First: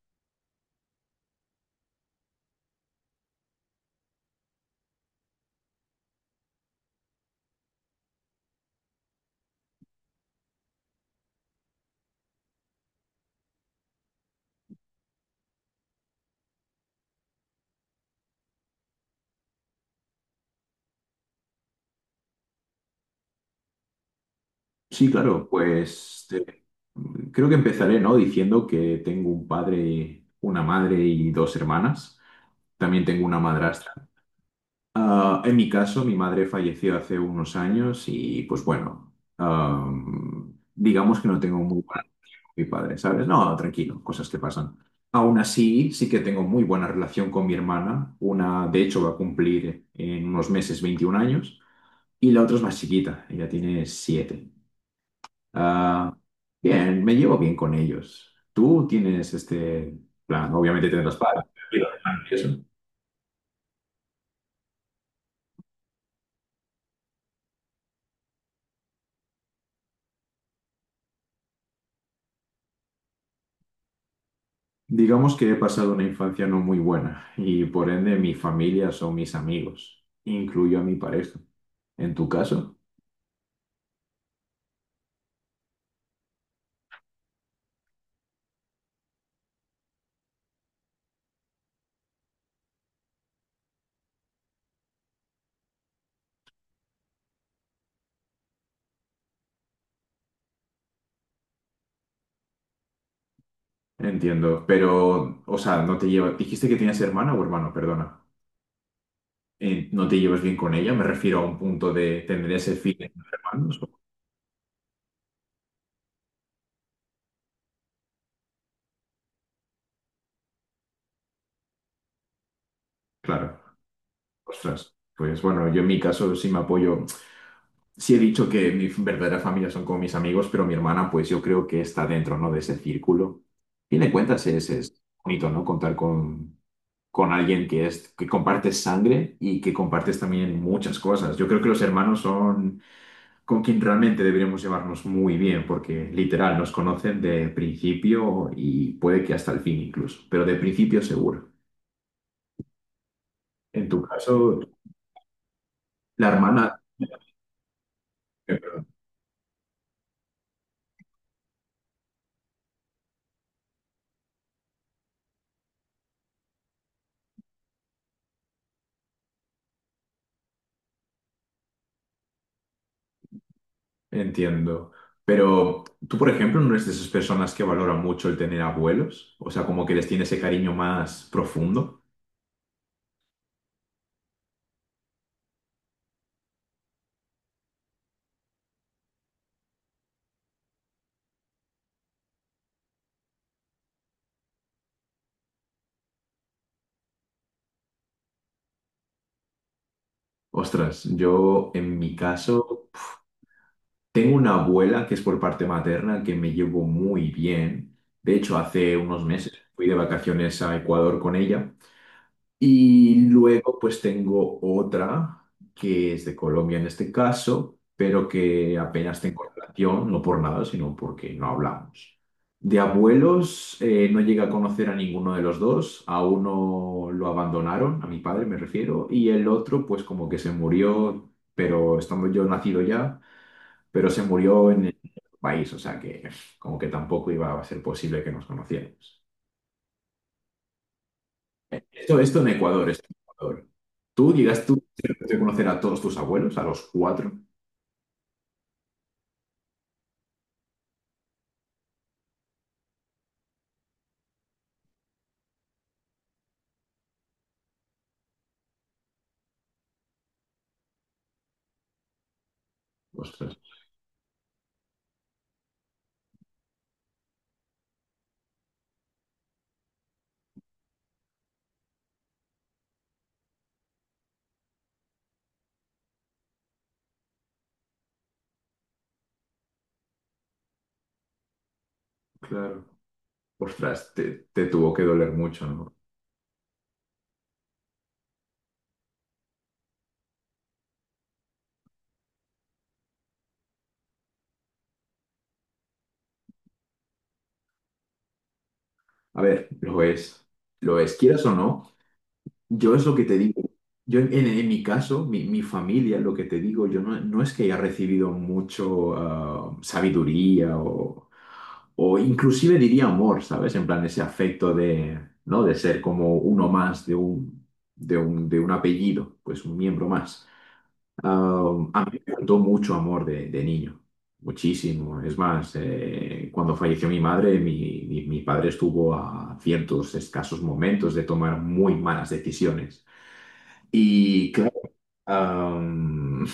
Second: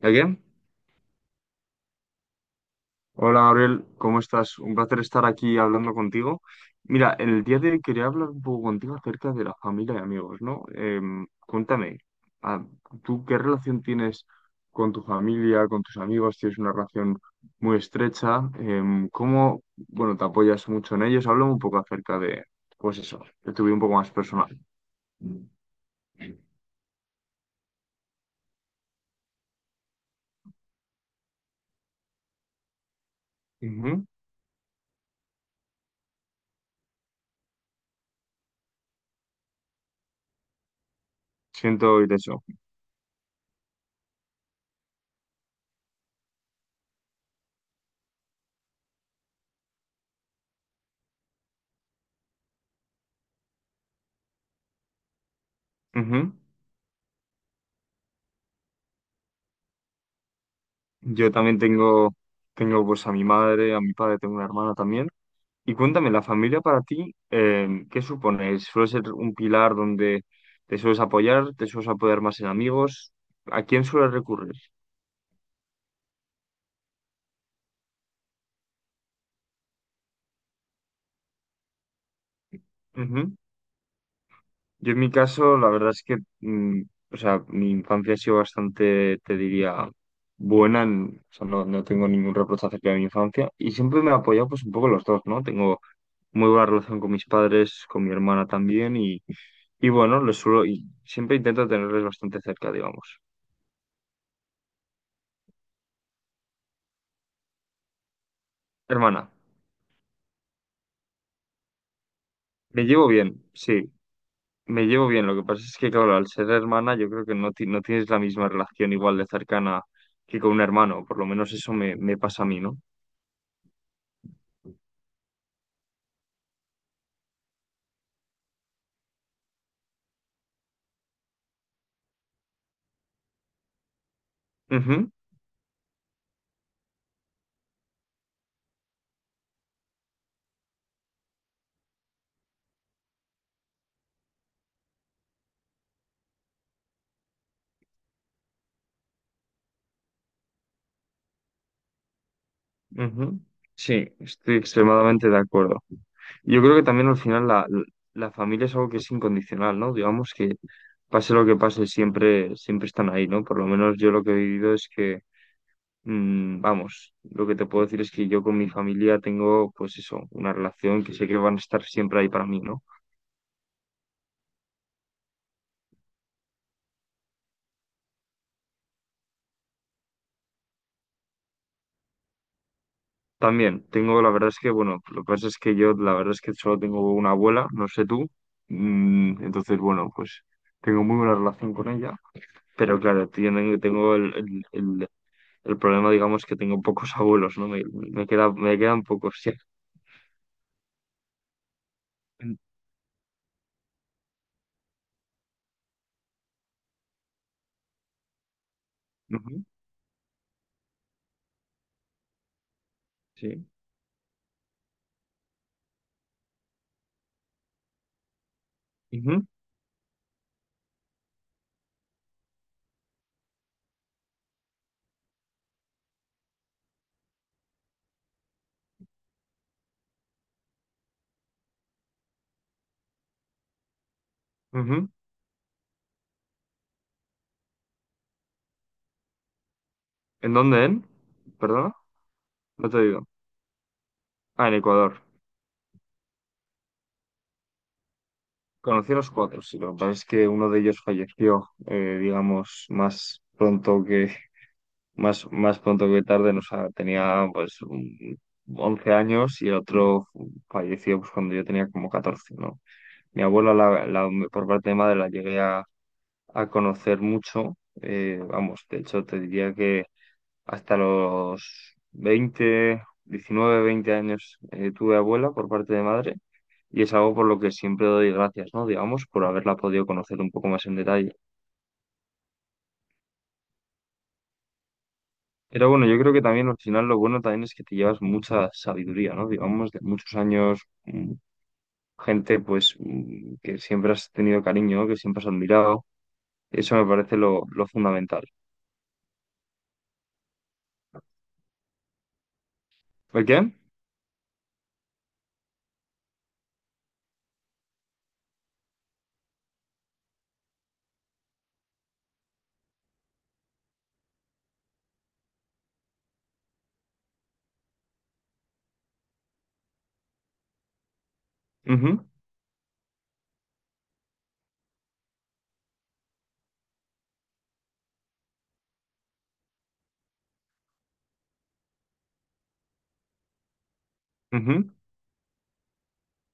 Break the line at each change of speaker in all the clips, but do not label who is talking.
¿Qué? Hola Gabriel, ¿cómo estás? Un placer estar aquí hablando contigo. Mira, el día de hoy quería hablar un poco contigo acerca de la familia y amigos, ¿no? Cuéntame, ah, ¿tú qué relación tienes con tu familia, con tus amigos? ¿Tienes una relación muy estrecha? ¿Cómo, bueno, te apoyas mucho en ellos? Háblame un poco acerca de, pues eso, de tu vida un poco más personal.
Sí, claro, creo que empezaré, ¿no? Diciendo que tengo un padre, una madre y dos hermanas. También tengo una madrastra.
Ujú.
En mi caso, mi madre falleció hace unos años y pues bueno, digamos que no tengo muy
Siento
buena
oír
relación
eso.
con mi padre, ¿sabes? No, tranquilo, cosas que pasan. Aún así, sí que tengo muy buena relación con mi hermana. Una, de hecho, va a cumplir en unos meses 21 años y la otra es más chiquita, ella tiene 7. Ah,
Ujú.
Bien, me llevo bien con ellos. Tú tienes este plan, obviamente tendrás
Yo
padres,
también
pero
tengo,
eso.
tengo pues a mi madre, a mi padre, tengo una hermana también. Y cuéntame, la familia para ti, ¿qué supone? ¿Suele ser un pilar donde te sueles apoyar más en amigos? ¿A quién sueles recurrir?
Digamos que he pasado una infancia no muy buena y por ende mi familia son mis amigos, incluyo a mi pareja. En tu caso,
Ujú. Yo en mi caso, la verdad es que, o sea, mi infancia ha sido bastante, te diría, buena, o sea, no tengo ningún reproche acerca de mi infancia y siempre me he apoyado pues un poco los dos, ¿no? Tengo muy buena relación con mis padres, con mi hermana también y bueno, les suelo, y siempre intento tenerles bastante cerca, digamos.
entiendo, pero, o sea, no te llevas, dijiste que tenías hermana o hermano, perdona.
Hermana.
¿No te llevas bien con ella? Me refiero a un punto de tener ese
Me
fin
llevo
entre
bien,
hermanos.
sí.
o-
Me llevo bien, lo que pasa es que, claro, al ser hermana, yo creo que no tienes la misma relación igual de cercana que con un hermano, por lo menos eso me, me pasa a mí, ¿no?
Claro, ostras. Pues bueno, yo en mi caso sí me apoyo. Sí he dicho que mi verdadera familia son como mis amigos, pero mi hermana, pues yo creo que está dentro, ¿no? De ese círculo. A fin de cuentas es
Ujú,
bonito, ¿no? Contar con alguien que es, que compartes sangre y que compartes también muchas cosas. Yo creo que los hermanos son con quien realmente deberíamos llevarnos muy bien, porque literal nos conocen de principio y puede que hasta el fin incluso, pero de principio seguro.
ujú.
En tu
Sí,
caso,
estoy extremadamente de acuerdo.
la
Yo creo
hermana...
que también al final la familia es algo que es incondicional, ¿no? Digamos que pase lo que pase, siempre, siempre están ahí, ¿no? Por lo menos yo lo que he vivido es que, vamos, lo que te puedo decir es que yo con mi familia tengo, pues eso, una relación que sé que van a estar siempre ahí para mí, ¿no?
Entiendo. Pero tú, por ejemplo, no eres de esas personas que valoran mucho el tener abuelos, o sea, como que les tiene ese cariño más profundo.
También tengo, la verdad es que, bueno, lo que pasa es que yo, la verdad es que solo tengo una abuela, no sé tú. Entonces, bueno, pues tengo muy buena relación con ella, pero claro, tienen, tengo el problema, digamos, que tengo pocos abuelos, ¿no? Me queda, me quedan pocos, sí.
Ostras, yo en mi caso tengo una abuela que es por parte materna que me llevo muy bien. De hecho, hace unos meses
Ujú,
fui de vacaciones a Ecuador con ella. Y
sí.
luego pues tengo otra que es de Colombia en este caso, pero que apenas tengo
Ujú,
relación, no por nada, sino porque no hablamos. De abuelos no llegué a conocer a ninguno de los dos, a uno lo abandonaron, a mi padre me refiero, y el otro pues como que se murió, pero estando yo nacido ya, pero se murió en el
ujú.
país, o sea que como que tampoco iba a ser posible que nos conociéramos.
¿En dónde, en? ¿Perdona?
Esto en Ecuador,
No te
esto en
digo.
Ecuador. ¿Tú llegas
Ah, en
tú
Ecuador.
a conocer a todos tus abuelos, a los cuatro?
Conocí a los cuatro, sí, lo que pasa es que uno de ellos falleció, digamos, más, más pronto que tarde, nos tenía pues 11 años y el otro falleció pues, cuando yo tenía como 14, ¿no? Mi
Ostras,
abuela, por parte de madre, la llegué a conocer mucho, vamos, de hecho te diría que hasta los 20 años, tuve abuela por parte de madre y es algo por lo que siempre doy gracias, ¿no? Digamos, por haberla podido conocer un poco más en detalle.
claro. Ostras, te tuvo que doler mucho,
Pero
¿no?
bueno, yo creo que también al final lo bueno también es que te llevas mucha sabiduría, ¿no? Digamos, de muchos años, gente pues que siempre has tenido cariño, que siempre has admirado. Eso me parece lo fundamental.
A ver, lo es, quieras o no. Yo es lo que te
¿Por
digo.
qué?
Yo en mi caso, mi familia, lo que te digo, yo no, no es que haya recibido mucho sabiduría o inclusive diría amor, ¿sabes? En plan ese afecto de, ¿no? De ser como uno más de de un apellido, pues un miembro más. A mí
Ujú,
me faltó mucho amor de niño, muchísimo. Es más, cuando falleció mi madre, mi padre estuvo a ciertos escasos momentos de tomar muy malas decisiones. Y claro,
ujú.
am,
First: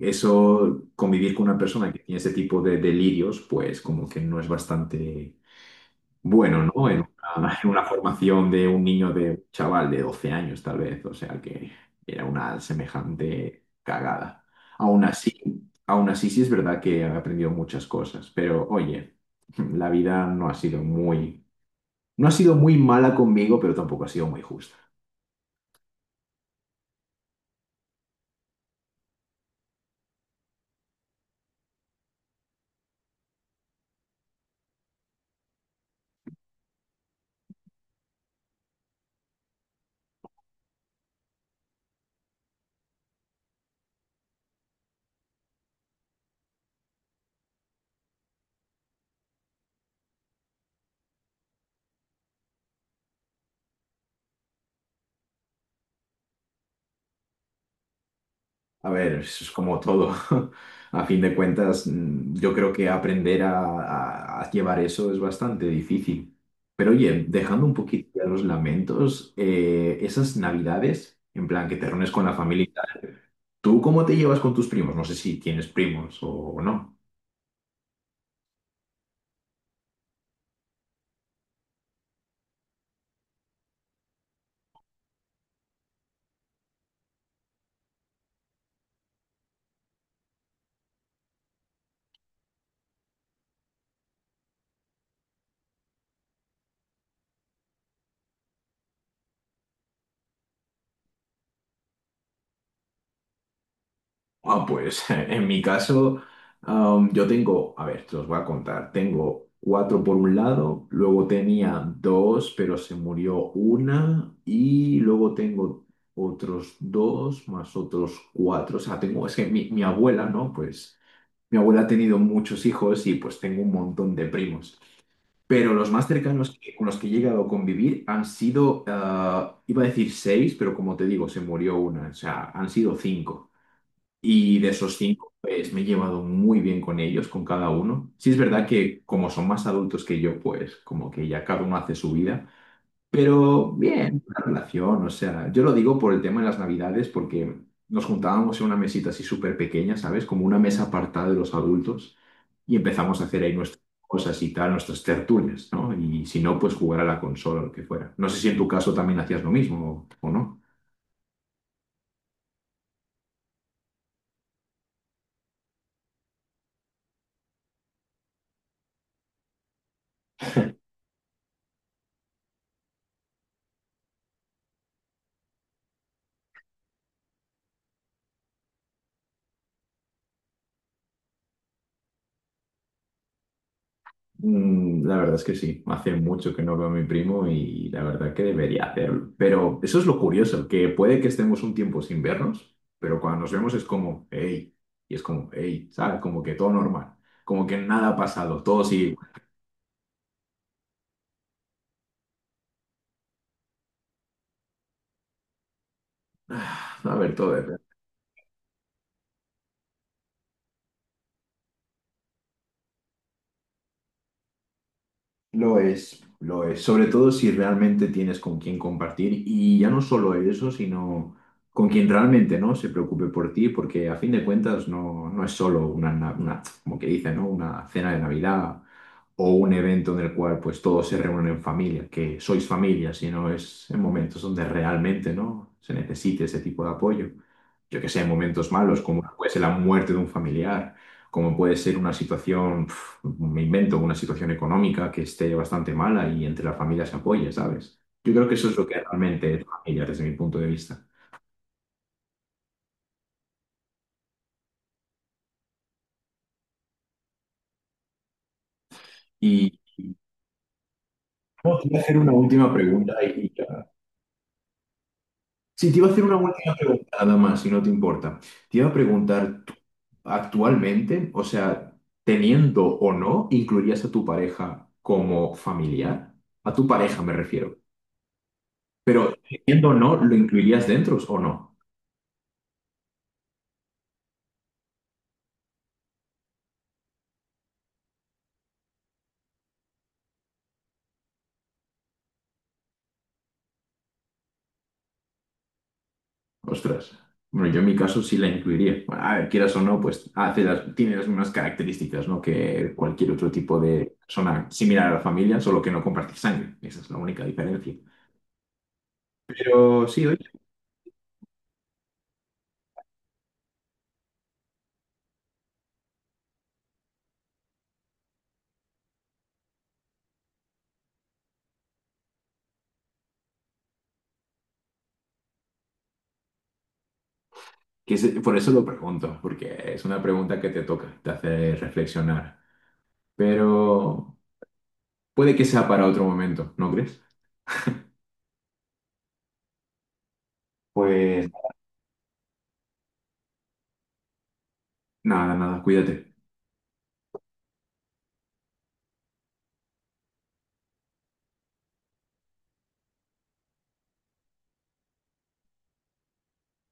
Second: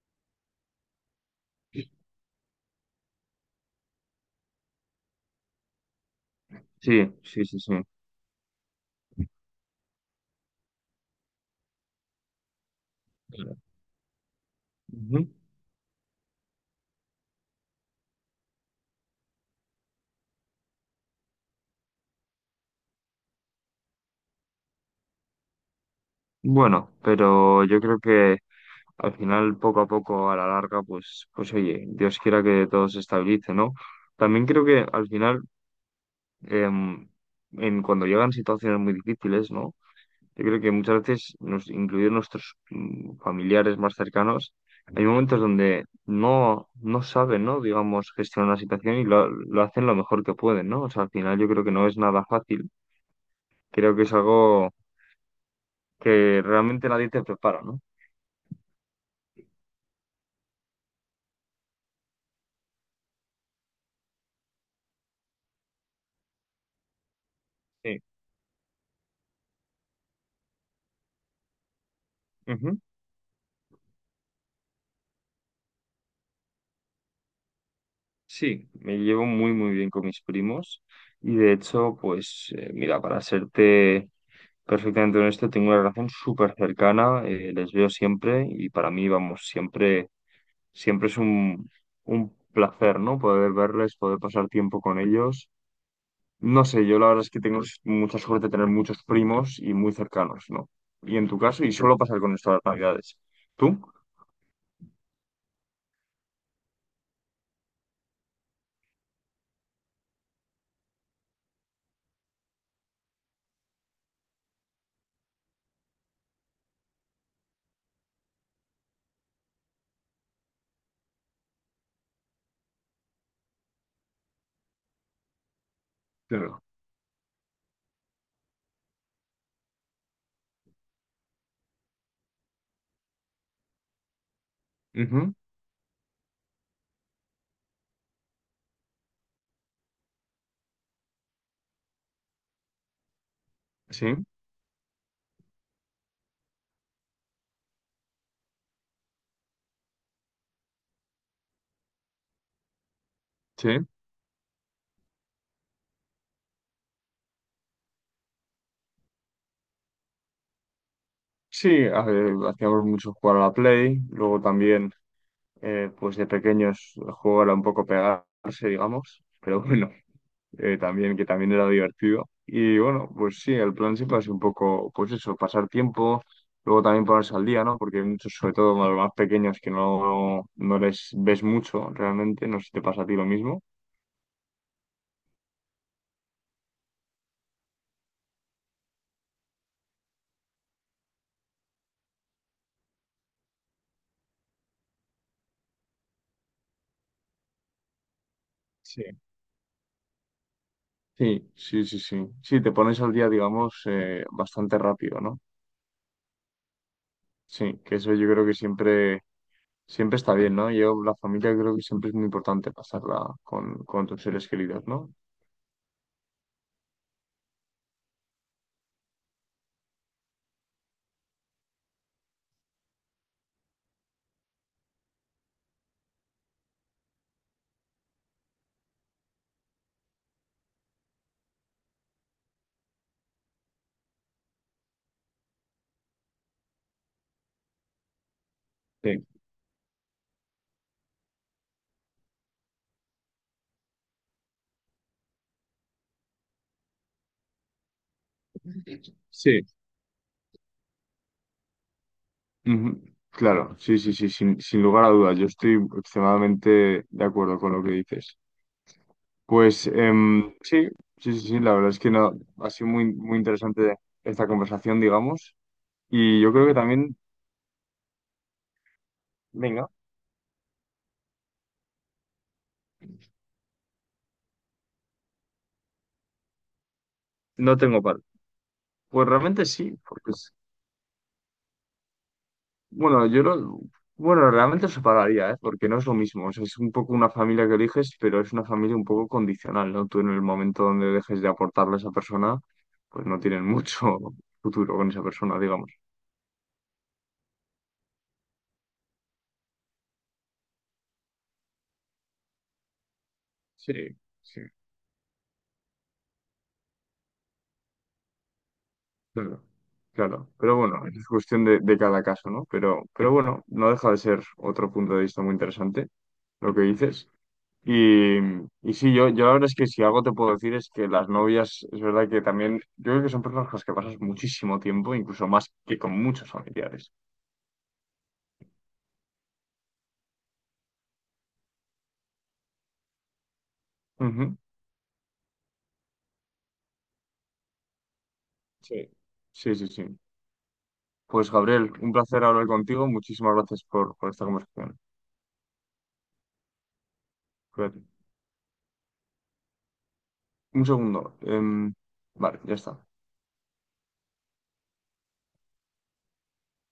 eso, convivir con una persona que tiene ese tipo de delirios, pues como que no es bastante bueno, ¿no?
Sí, sí, sí,
En
sí.
una formación de un niño de un chaval de 12 años, tal vez, o sea que era una semejante cagada. Aún
Ujú.
así, aún así sí es verdad que he aprendido muchas cosas, pero oye, la vida no ha sido muy, no ha sido muy mala conmigo, pero tampoco ha sido muy justa.
Bueno, pero yo creo que al final, poco a poco, a la larga, pues, pues oye, Dios quiera que todo se estabilice, ¿no? También creo que al final, em, cuando llegan situaciones muy difíciles, ¿no? Yo creo que muchas veces, nos, incluidos nuestros familiares más cercanos, hay momentos donde no saben, ¿no? Digamos, gestionar la situación y lo hacen lo mejor que pueden, ¿no? O sea, al final yo creo que no es nada fácil. Creo que es algo que realmente nadie te prepara, ¿no?
A ver, eso es como todo. A fin de cuentas, yo creo que aprender a llevar eso es bastante difícil. Pero oye, dejando un
Sí.
poquito ya los lamentos, esas navidades, en plan que te reúnes con la familia, y
Ujú.
tal, ¿tú cómo te llevas con tus primos? No sé si tienes primos o no.
Sí, me llevo muy, muy bien con mis primos y de hecho, pues, mira, para serte perfectamente honesto, tengo una relación súper cercana, les veo siempre y para mí, vamos, siempre es un placer, ¿no? Poder verles, poder pasar tiempo con ellos. No sé, yo la verdad es que tengo mucha suerte de tener muchos primos y muy cercanos, ¿no? Y en tu caso, y suelo pasar con esto las navidades. ¿Tú?
Pues en mi caso, yo tengo, a ver, te los voy a contar. Tengo cuatro por un lado, luego tenía dos, pero se murió una, y luego tengo otros dos más otros cuatro. O sea, tengo, es que mi abuela, ¿no? Pues mi abuela ha tenido muchos hijos y pues tengo un montón de primos. Pero los más cercanos
Claro.
con los que he llegado a convivir han sido, iba a decir seis, pero como te digo, se murió una. O sea, han sido cinco. Y de esos cinco,
Ujú.
pues me he llevado muy bien con ellos, con cada uno. Sí es verdad que como son más adultos que yo, pues como que ya cada uno hace su vida, pero
Sí,
bien, la relación, o sea, yo lo digo por el tema de las navidades, porque nos juntábamos en una mesita así súper pequeña, ¿sabes? Como una mesa apartada de los adultos y empezamos a hacer ahí nuestras
sí.
cosas y tal, nuestras tertulias, ¿no? Y si no, pues jugar a la consola o lo que fuera. No sé si en tu caso también hacías lo mismo o no.
Sí, a ver, hacíamos mucho jugar a la Play, luego también, pues de pequeños, el juego era un poco pegarse, digamos, pero bueno, también, que también era divertido. Y bueno, pues sí, el plan siempre ha sido un poco, pues eso, pasar tiempo, luego también ponerse al día, ¿no? Porque hay muchos, sobre todo los más pequeños, que no les ves mucho realmente, no sé si te pasa a ti lo mismo.
La verdad es que sí, hace mucho que no veo a mi primo y la verdad que debería hacerlo. Pero eso es lo curioso, que puede que estemos un tiempo sin vernos, pero cuando nos vemos es como, hey, y es como, hey, ¿sabes? Como que todo normal, como que nada ha pasado, todo
Sí.
sigue igual.
Sí, sí, sí, sí. Sí, te pones al día, digamos, bastante rápido, ¿no?
A ver, todo,
Sí,
depende.
que eso yo creo que siempre, siempre está bien, ¿no? Yo, la familia creo que siempre es muy importante pasarla con tus seres queridos, ¿no?
Lo es, lo es. Sobre todo si realmente tienes con quién compartir y ya no solo eso, sino con quien realmente no se preocupe por ti, porque a fin de cuentas no es solo como que dice, ¿no? Una cena de Navidad o un evento en el cual pues todos se reúnen en familia, que sois familia, sino es en momentos donde realmente, ¿no? se necesite ese tipo de apoyo. Yo que sé, en momentos malos, como
Sí.
puede ser la muerte de un familiar, como puede ser una situación, pf, me invento, una situación económica que esté bastante mala y entre la familia se apoye, ¿sabes? Yo creo que eso es lo que realmente
Sí.
es familia desde mi punto de vista.
Ujú. Claro, sí, sí, sí, sin, sin lugar a dudas. Yo estoy extremadamente de acuerdo con lo que dices.
Y
Pues
y-
sí, sí, sí, sí, la
no, te
verdad
voy
es
a
que
hacer una
no, ha
última
sido muy,
pregunta
muy
y ya.
interesante esta conversación, digamos.
Sí, te iba a hacer una
Y yo creo que
última pregunta
también,
nada más, si no te importa. Te iba a preguntar, ¿tú
venga,
actualmente, o sea, teniendo o no, incluirías a tu pareja como familiar? A tu pareja me refiero.
no tengo par. Pues
Pero
realmente
teniendo o
sí,
no,
porque
¿lo
es,
incluirías dentro o no?
bueno, yo lo, bueno, realmente os separaría, ¿eh? Porque no es lo mismo. O sea, es un poco una familia que eliges, pero es una familia un poco condicional, ¿no? Tú en el momento donde dejes de aportarle a esa persona, pues no tienen mucho futuro con esa persona, digamos.
Ostras. Bueno, yo en mi caso sí la incluiría. Bueno, a ver, quieras o no, pues tiene las mismas características, ¿no? Que cualquier otro tipo
Sí,
de
sí,
persona similar a la familia, solo que no comparte sangre. Esa es la única diferencia.
claro,
Pero sí, oye,
claro. Pero bueno, es cuestión de cada caso, ¿no? Pero bueno, no deja de ser otro punto de vista muy interesante lo que dices. Y, y sí, yo la verdad es que si algo te puedo decir es que las novias, es verdad que también, yo creo que son personas con las que pasas muchísimo tiempo, incluso más que con muchos familiares.
por eso lo pregunto, porque es una pregunta que te toca, te hace reflexionar. Pero
Ujú.
puede que sea para otro momento, ¿no crees?
Sí. Sí, sí, sí.
Pues
Pues Gabriel, un placer hablar contigo. Muchísimas gracias por esta conversación.
nada, nada, cuídate.
Cuídate. Un segundo. Vale, ya está.